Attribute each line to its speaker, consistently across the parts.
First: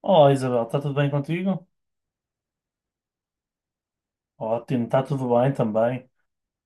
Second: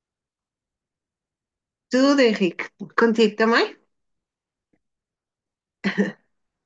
Speaker 1: Olá, Isabel, está tudo bem contigo?
Speaker 2: Tudo, Henrique. Contigo também?
Speaker 1: Ótimo, está tudo bem também.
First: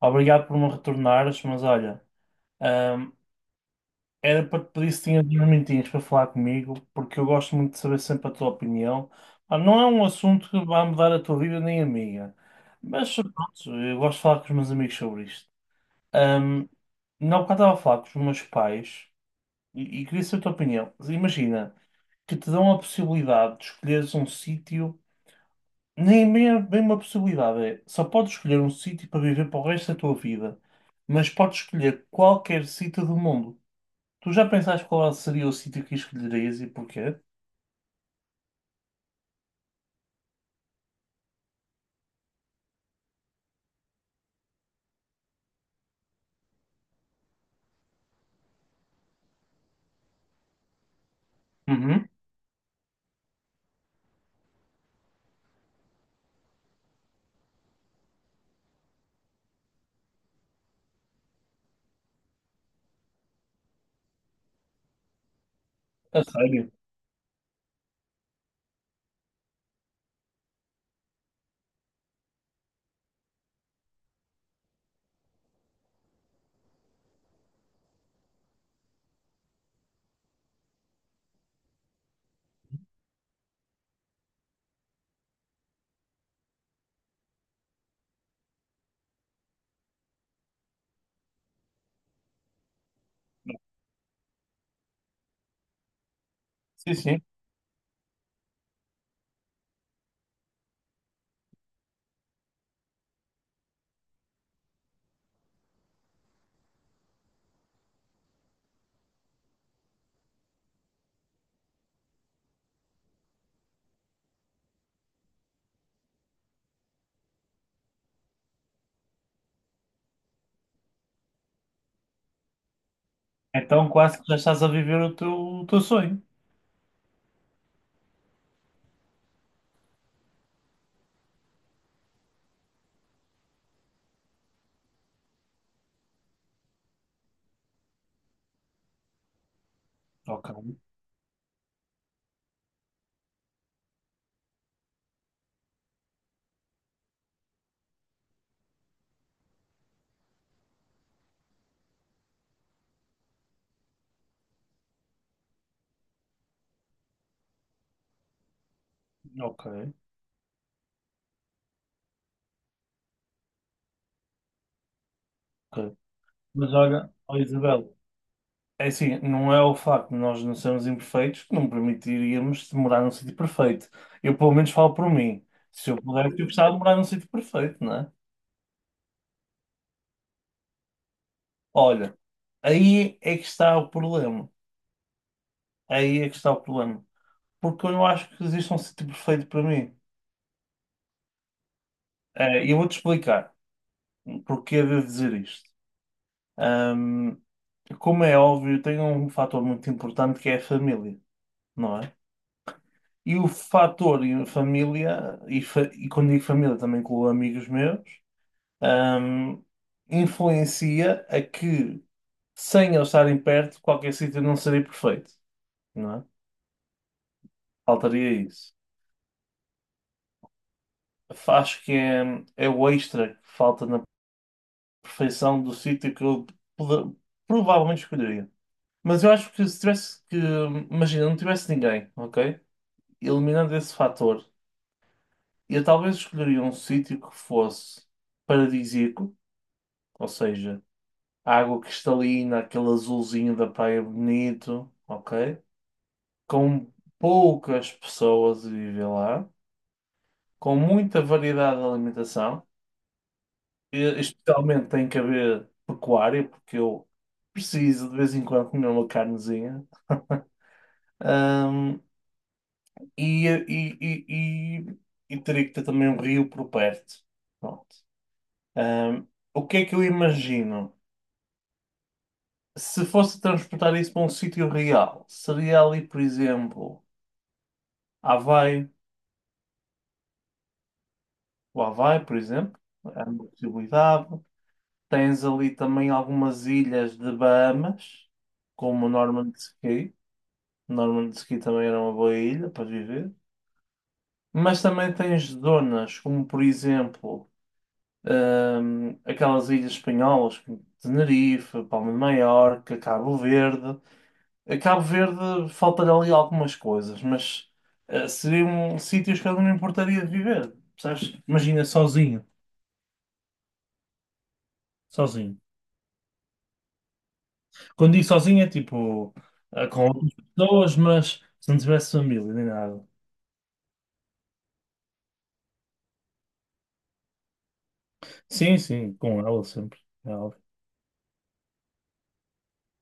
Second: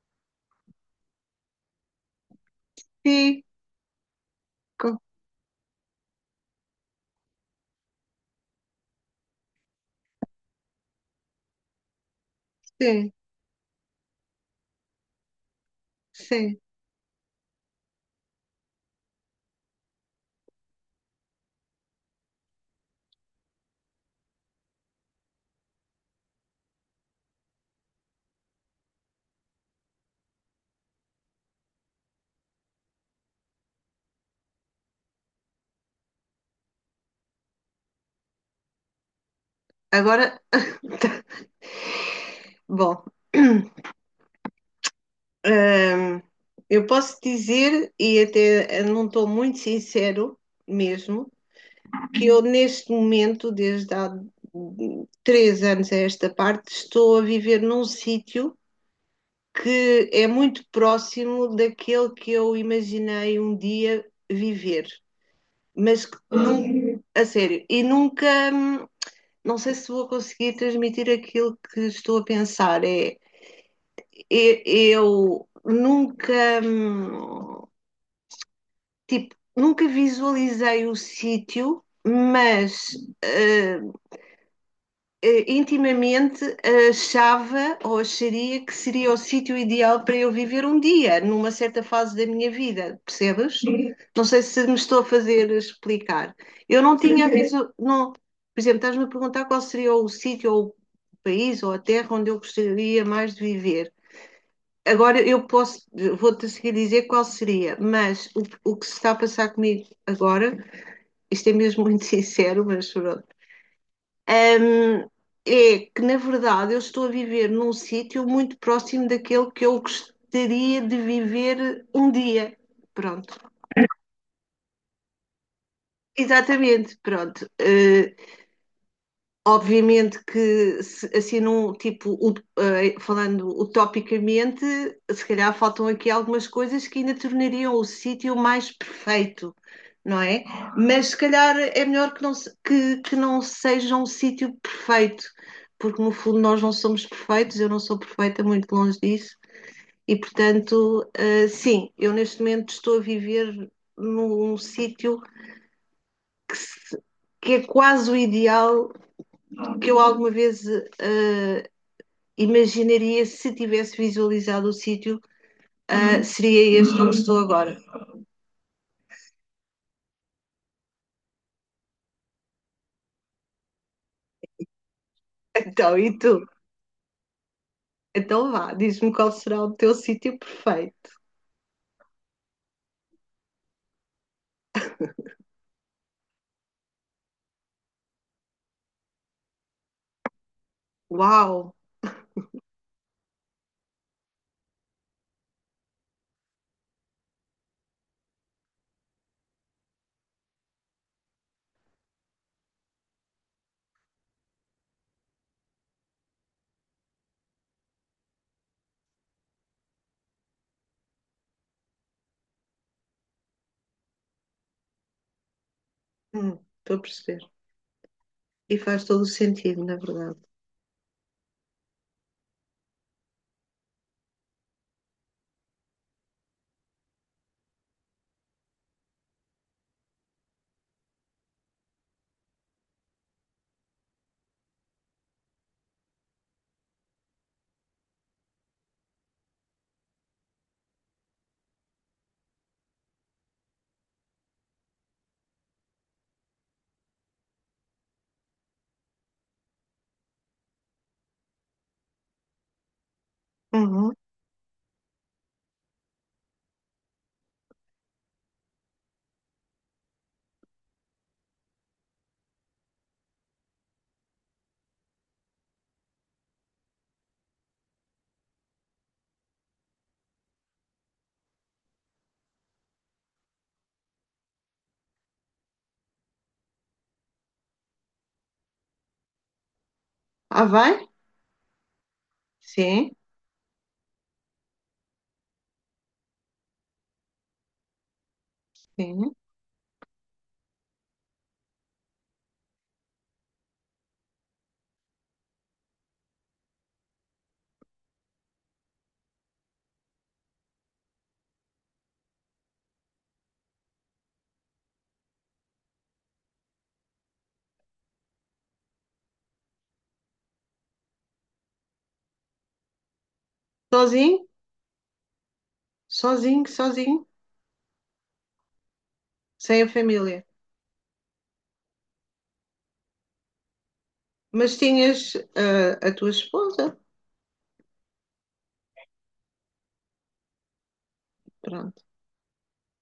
Speaker 1: Obrigado por me retornares, mas olha, hum,
Speaker 2: Sim,
Speaker 1: era para te pedir
Speaker 2: com-
Speaker 1: se tinhas uns minutinhos para falar comigo, porque eu gosto muito de saber sempre a tua opinião. Ah, não é um assunto que vá mudar a tua vida nem a minha,
Speaker 2: sim,
Speaker 1: mas pronto, eu gosto de falar com os meus amigos sobre isto.
Speaker 2: sim.
Speaker 1: Hum, na época estava a falar com os meus pais e queria saber a tua opinião. Imagina que te dão a possibilidade de escolheres um sítio. Nem bem é bem uma possibilidade, é só podes escolher um sítio para viver para o resto da tua vida, mas podes escolher qualquer sítio do mundo. Tu já pensaste qual seria o sítio que escolherias e porquê?
Speaker 2: Agora, tá. Bom, hum, eu posso dizer, e até não estou muito sincero mesmo,
Speaker 1: Uhum.
Speaker 2: que eu neste momento, desde há 3 anos a esta parte, estou a viver num sítio que é muito próximo daquele que eu imaginei um dia viver, mas que
Speaker 1: A sério?
Speaker 2: nunca, a sério, e nunca. hum, não sei se vou conseguir transmitir aquilo que estou a pensar. É, eu nunca, hum, tipo, nunca visualizei o sítio, mas eh, intimamente achava ou acharia que seria o sítio ideal para eu viver um dia, numa certa fase da minha vida, percebes? Sim. Não sei se me estou a fazer explicar. Eu
Speaker 1: Sim,
Speaker 2: não
Speaker 1: sim.
Speaker 2: tinha a não, por exemplo, estás-me a perguntar qual seria o sítio ou o país ou a terra onde eu gostaria mais de viver. Agora eu posso, vou-te a seguir dizer qual seria, mas o que se está a passar comigo agora, isto é mesmo muito sincero, mas pronto. Ahm, É que, na verdade, eu estou a viver num sítio muito próximo daquele que eu gostaria de viver um dia. Pronto.
Speaker 1: Então quase que já estás a viver o teu sonho.
Speaker 2: Exatamente, pronto. Obviamente que, assim, num, tipo, falando utopicamente, se calhar faltam aqui algumas coisas que ainda tornariam o sítio mais perfeito, não é?
Speaker 1: Ok,
Speaker 2: Mas se calhar é melhor que não, que não seja um sítio perfeito, porque no fundo nós não somos perfeitos, eu não sou perfeita, muito longe disso, e portanto, sim, eu neste momento estou a viver num sítio que é quase o ideal
Speaker 1: ok,
Speaker 2: que eu alguma vez eh, imaginaria se tivesse visualizado o sítio.
Speaker 1: ok.
Speaker 2: Ah,
Speaker 1: Mas
Speaker 2: seria este
Speaker 1: olha,
Speaker 2: onde
Speaker 1: ó
Speaker 2: estou agora.
Speaker 1: Isabel, é assim, não é o facto de nós não sermos imperfeitos que não permitiríamos de morar num sítio perfeito. Eu pelo menos falo por mim. Se eu
Speaker 2: Então, e
Speaker 1: pudesse, eu
Speaker 2: tu?
Speaker 1: gostava de morar num sítio perfeito, não é?
Speaker 2: Então vá, diz-me qual será o teu sítio perfeito.
Speaker 1: Olha, aí é que está o problema. Aí é que está o problema. Porque eu não acho que existe um sítio perfeito para mim.
Speaker 2: Uau!
Speaker 1: E eu vou-te explicar porque é de dizer isto. Como é óbvio, tem um fator muito importante que é a família, não é? E o fator e a família, e, fa e quando digo família também com amigos meus, ahm, influencia a que, sem eles estarem perto, qualquer sítio não seria perfeito, não é?
Speaker 2: Hum, estou a perceber.
Speaker 1: Faltaria isso.
Speaker 2: E faz todo o sentido, na verdade.
Speaker 1: Acho que é, é o extra que falta na perfeição do sítio que eu poder- provavelmente escolheria. Mas eu acho que se tivesse que, imagina, não tivesse ninguém, ok? Eliminando esse fator, eu talvez escolheria um sítio que fosse paradisíaco, ou seja, água cristalina, aquele azulzinho da praia bonito, ok? Com poucas pessoas a viver lá, com muita variedade de alimentação.
Speaker 2: Uhum.
Speaker 1: E- especialmente tem que haver pecuária, porque eu preciso de vez em quando comer uma carnezinha. Ahm, e, e, e, e teria que ter também um rio por perto. Pronto. Ahm, o que é que eu imagino? Se fosse transportar isso para um sítio real, seria ali, por exemplo, Havaí,
Speaker 2: Ah, vai?
Speaker 1: o Havaí, por exemplo,
Speaker 2: Sim,
Speaker 1: é uma possibilidade. Tens ali também algumas ilhas de Bahamas, como
Speaker 2: sim.
Speaker 1: Norman's Cay. Normandiski também era uma boa ilha para viver. Mas também tens zonas como, por exemplo, aquelas ilhas espanholas, como Tenerife, Palma de Maiorca, Cabo Verde. A Cabo Verde falta-lhe ali algumas coisas, mas seriam sítios que eu não importaria de viver, percebes? Imagina sozinho,
Speaker 2: Sozinho?
Speaker 1: sozinho.
Speaker 2: Sozinho, sozinho,
Speaker 1: Quando digo sozinho é tipo
Speaker 2: sem a
Speaker 1: com outras
Speaker 2: família.
Speaker 1: pessoas, mas se não tivesse família nem nada.
Speaker 2: Mas tinhas a tua esposa?
Speaker 1: Sim, sim, com ela sempre.
Speaker 2: Pronto.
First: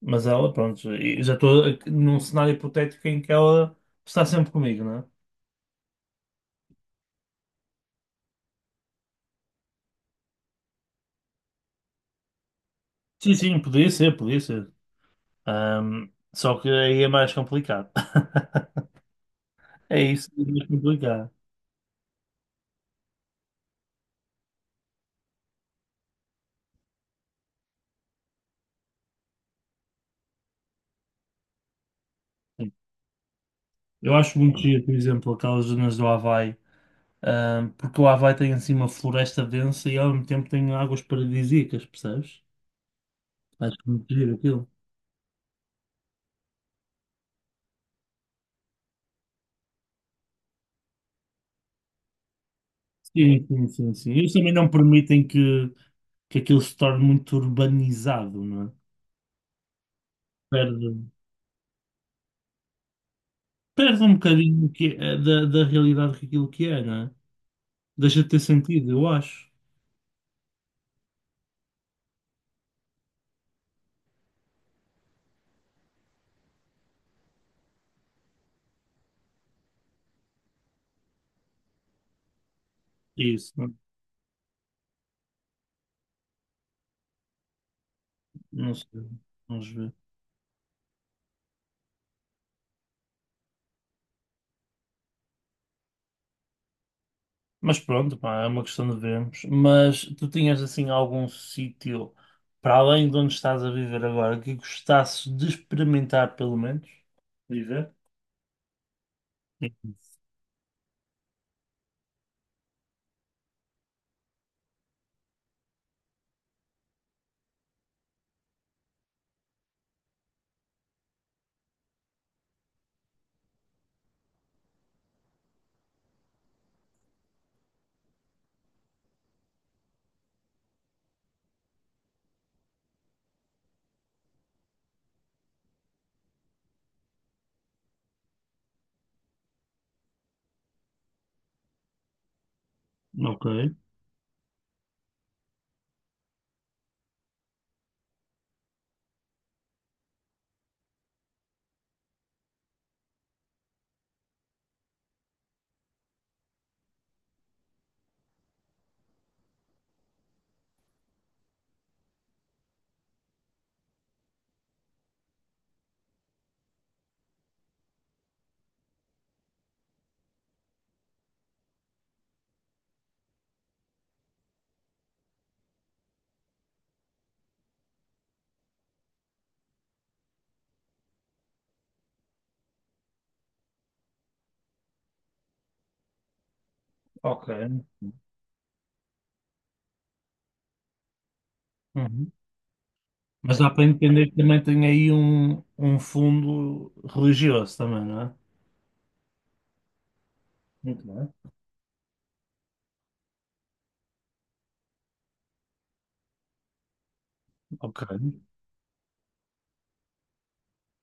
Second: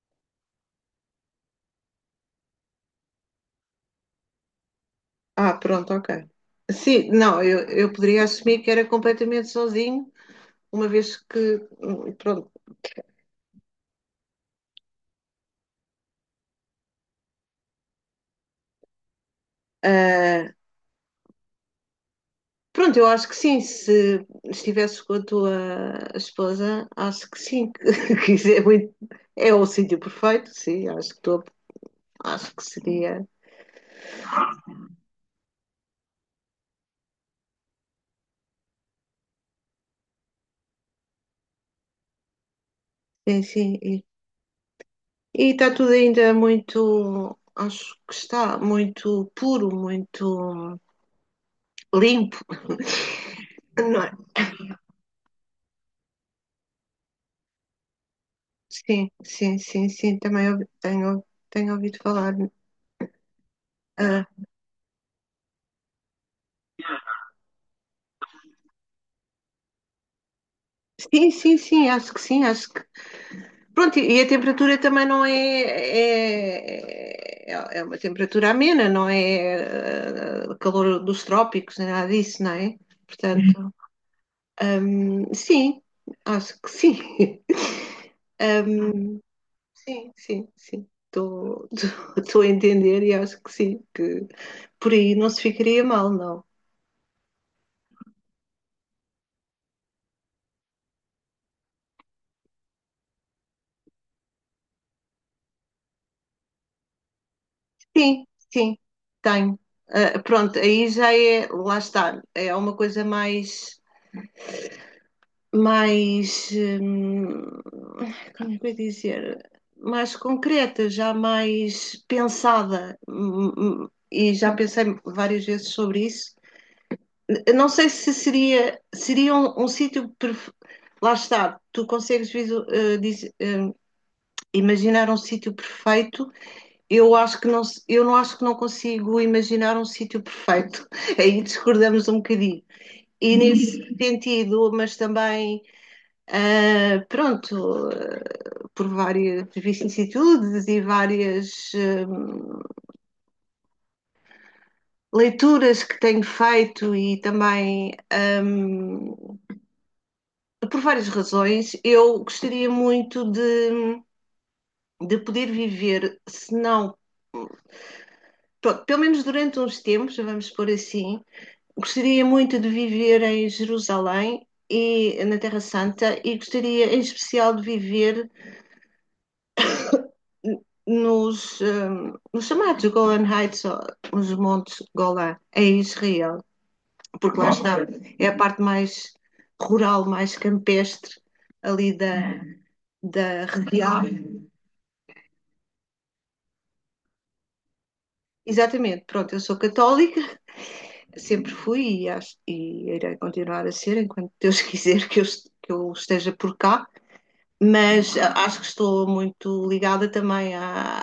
Speaker 1: Mas ela, pronto, e já estou num cenário hipotético em que ela está sempre comigo, não é?
Speaker 2: Ah, pronto, ok. Sim, não, eu poderia assumir que era completamente sozinho, uma vez que, pronto.
Speaker 1: Sim, sim, podia ser, podia ser. Ahm, só que aí é mais complicado. É isso, é
Speaker 2: Ah,
Speaker 1: mais complicado.
Speaker 2: pronto, eu acho que sim. Se estivesse com a tua esposa, acho que sim. Que isso é, é o sítio perfeito, sim. Acho que, acho que
Speaker 1: Sim.
Speaker 2: seria.
Speaker 1: Eu acho muito giro, por exemplo, aquelas zonas do Havaí, porque o Havaí tem assim uma floresta densa e ao mesmo tempo tem águas paradisíacas, percebes?
Speaker 2: Sim,
Speaker 1: Acho
Speaker 2: sim. E
Speaker 1: muito giro aquilo.
Speaker 2: e está tudo ainda muito. Acho que está muito puro, muito limpo,
Speaker 1: Sim, sim, sim,
Speaker 2: não é?
Speaker 1: sim. Eles também não permitem que aquilo se torne muito urbanizado, não é?
Speaker 2: Sim, sim, sim, sim. Também
Speaker 1: Perde.
Speaker 2: tenho, tenho ouvido falar.
Speaker 1: Perde um
Speaker 2: Ah,
Speaker 1: bocadinho que é- da, da realidade que aquilo que é, não é? Deixa de ter sentido, eu acho.
Speaker 2: sim, sim, sim. Acho que sim. Acho que pronto, e a temperatura também não é, é, é é uma temperatura amena, não é calor dos trópicos, nem nada disso, não é?
Speaker 1: Isso,
Speaker 2: Portanto,
Speaker 1: não,
Speaker 2: sim, acho que sim.
Speaker 1: não sei. Vamos ver.
Speaker 2: Sim, sim, sim. Estou estou a entender e acho que sim, que por aí não se ficaria mal, não.
Speaker 1: Mas pronto, pá, é uma questão de vermos. Mas tu tinhas assim algum sítio para além de onde estás a viver agora que gostasses de experimentar, pelo menos? Viver?
Speaker 2: Sim, sim, tenho.
Speaker 1: Sim.
Speaker 2: Ah, pronto, aí já é, lá está, é uma coisa mais, mais, como é que eu ia dizer, mais concreta, já mais pensada. E já pensei várias vezes sobre isso. Eu não sei se seria, seria um, um sítio. Lá está, tu consegues imaginar um sítio perfeito. Eu acho que não, eu não acho que não consigo imaginar um sítio perfeito. Aí discordamos um bocadinho. E
Speaker 1: Ok,
Speaker 2: nesse sentido, mas também, ah, pronto, por várias vicissitudes e várias leituras que tenho feito e também um, por várias razões, eu gostaria muito de poder viver, se não, pelo menos durante uns tempos, vamos pôr assim, gostaria muito de viver em Jerusalém e na Terra Santa e gostaria em especial de viver nos chamados Golan Heights, os montes Golan, em Israel, porque lá
Speaker 1: ok.
Speaker 2: está, é a parte mais rural, mais campestre ali da,
Speaker 1: Uhum.
Speaker 2: da
Speaker 1: Mas dá para
Speaker 2: região.
Speaker 1: entender que também tem aí um fundo religioso também, não é?
Speaker 2: Exatamente, pronto, eu sou católica,
Speaker 1: Muito bem.
Speaker 2: sempre fui e, acho, e irei continuar a ser enquanto Deus quiser que eu esteja por cá,
Speaker 1: Ok.
Speaker 2: mas acho que estou muito ligada também à,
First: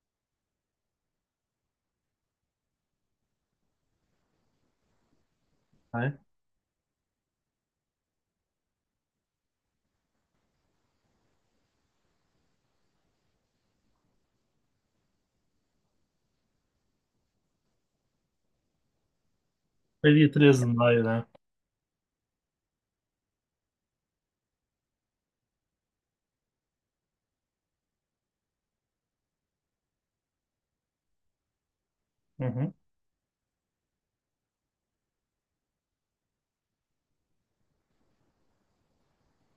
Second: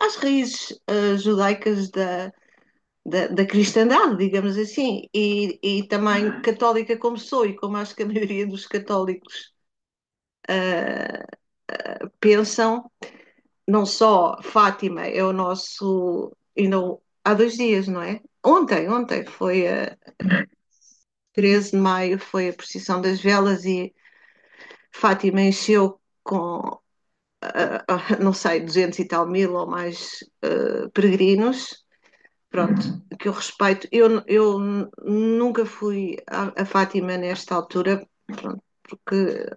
Speaker 2: às raízes judaicas da, cristandade, digamos assim, e
Speaker 1: É.
Speaker 2: também católica como sou e como acho que a maioria dos católicos pensam, não só Fátima é o nosso, ainda há 2 dias, não é? Ontem, ontem foi a
Speaker 1: Foi dia 13 de maio, né?
Speaker 2: 13 de maio, foi a procissão das velas e Fátima encheu com, ah, ah, não sei, 200 e tal mil ou mais peregrinos.
Speaker 1: Uhum.
Speaker 2: Pronto, que eu respeito. Eu nunca fui a Fátima nesta altura, pronto, porque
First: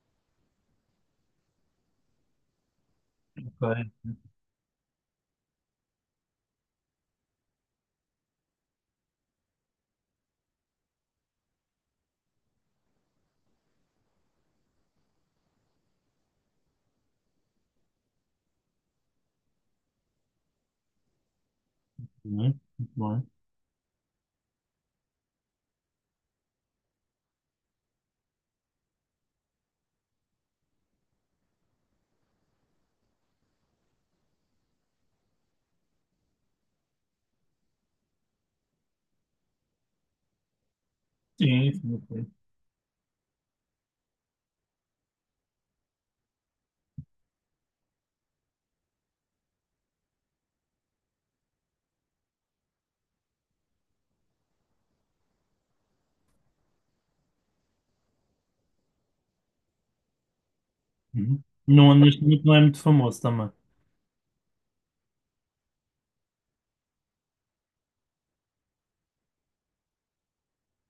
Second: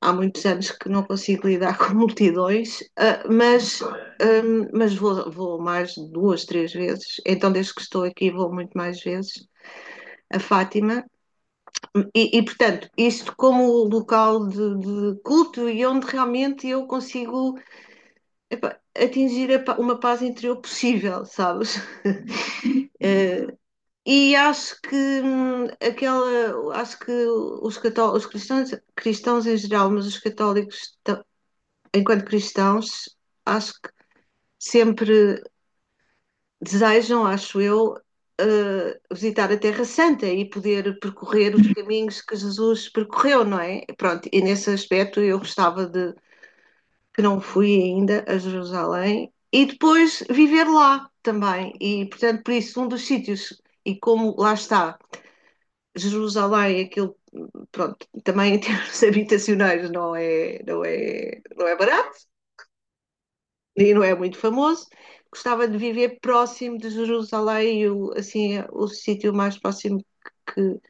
Speaker 2: há muitos anos que não consigo lidar com multidões, mas,
Speaker 1: Ok.
Speaker 2: vou, vou mais duas, três vezes. Então, desde que estou aqui, vou muito mais vezes a Fátima. E, portanto, isto como local de culto e onde realmente eu consigo, epa, atingir a, uma paz interior possível, sabes?
Speaker 1: Muito bem. Muito bem.
Speaker 2: uh, e acho que aquela, acho que os cristãos, cristãos em geral, mas os católicos enquanto cristãos, acho que sempre desejam, acho eu, visitar a Terra Santa e poder percorrer os
Speaker 1: Sim, sim,
Speaker 2: caminhos
Speaker 1: ok.
Speaker 2: que Jesus percorreu, não é? Pronto, e nesse aspecto eu gostava de que não fui ainda a Jerusalém e depois viver lá também. E, portanto, por isso, um dos sítios, e como lá está, Jerusalém, aquilo, pronto, também em termos habitacionais não é, não é,
Speaker 1: Uhum.
Speaker 2: não é
Speaker 1: Não, neste
Speaker 2: barato
Speaker 1: momento não é muito famoso também.
Speaker 2: e não é muito famoso. Gostava de viver próximo de Jerusalém, o, assim, o sítio mais próximo que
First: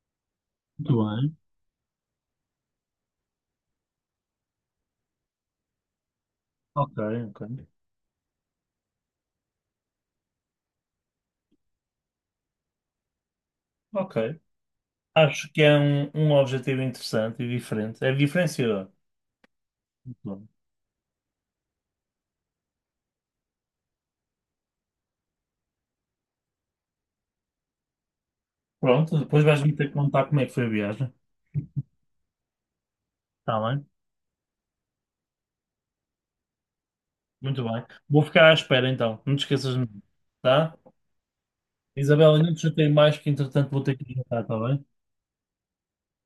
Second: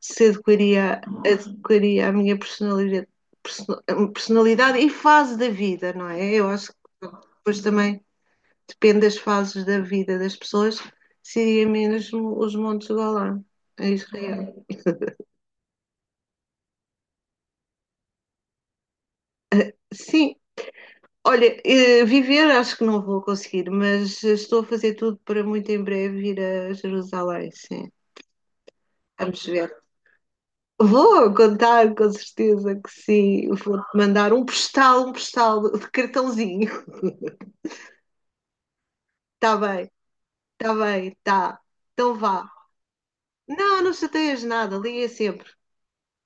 Speaker 2: se
Speaker 1: Muito
Speaker 2: adequaria,
Speaker 1: bem.
Speaker 2: adequaria à minha personalidade, personalidade e fase da vida, não é? Eu acho que
Speaker 1: Ok, ok.
Speaker 2: depois também depende das fases da vida das pessoas, seria mesmo os Montes Golã, em
Speaker 1: Ok.
Speaker 2: Israel.
Speaker 1: Acho que é um, um objetivo interessante e diferente. É diferenciador. Muito
Speaker 2: Sim,
Speaker 1: bem.
Speaker 2: olha, viver acho que não vou conseguir, mas estou a fazer tudo para muito em breve ir a Jerusalém, sim.
Speaker 1: Pronto, depois
Speaker 2: Vamos ver.
Speaker 1: vais-me ter que contar como é que foi a viagem.
Speaker 2: Vou contar, com certeza que sim.
Speaker 1: Está
Speaker 2: Vou-te
Speaker 1: bem?
Speaker 2: mandar um postal de cartãozinho.
Speaker 1: Muito bem. Vou ficar à espera então. Não te
Speaker 2: Está
Speaker 1: esqueças de
Speaker 2: bem,
Speaker 1: mim.
Speaker 2: está
Speaker 1: Tá?
Speaker 2: bem, está. Então
Speaker 1: Isabela,
Speaker 2: vá.
Speaker 1: não te chatei mais que entretanto
Speaker 2: Não,
Speaker 1: vou
Speaker 2: não
Speaker 1: ter que ir,
Speaker 2: chateias
Speaker 1: tá
Speaker 2: nada,
Speaker 1: bem?
Speaker 2: liga sempre.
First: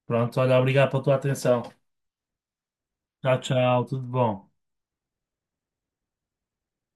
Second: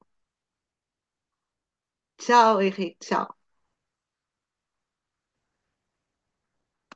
Speaker 1: Pronto, olha, obrigado pela tua atenção.
Speaker 2: Tchau, Henrique, tchau.
Speaker 1: Tchau, tchau. Tudo bom.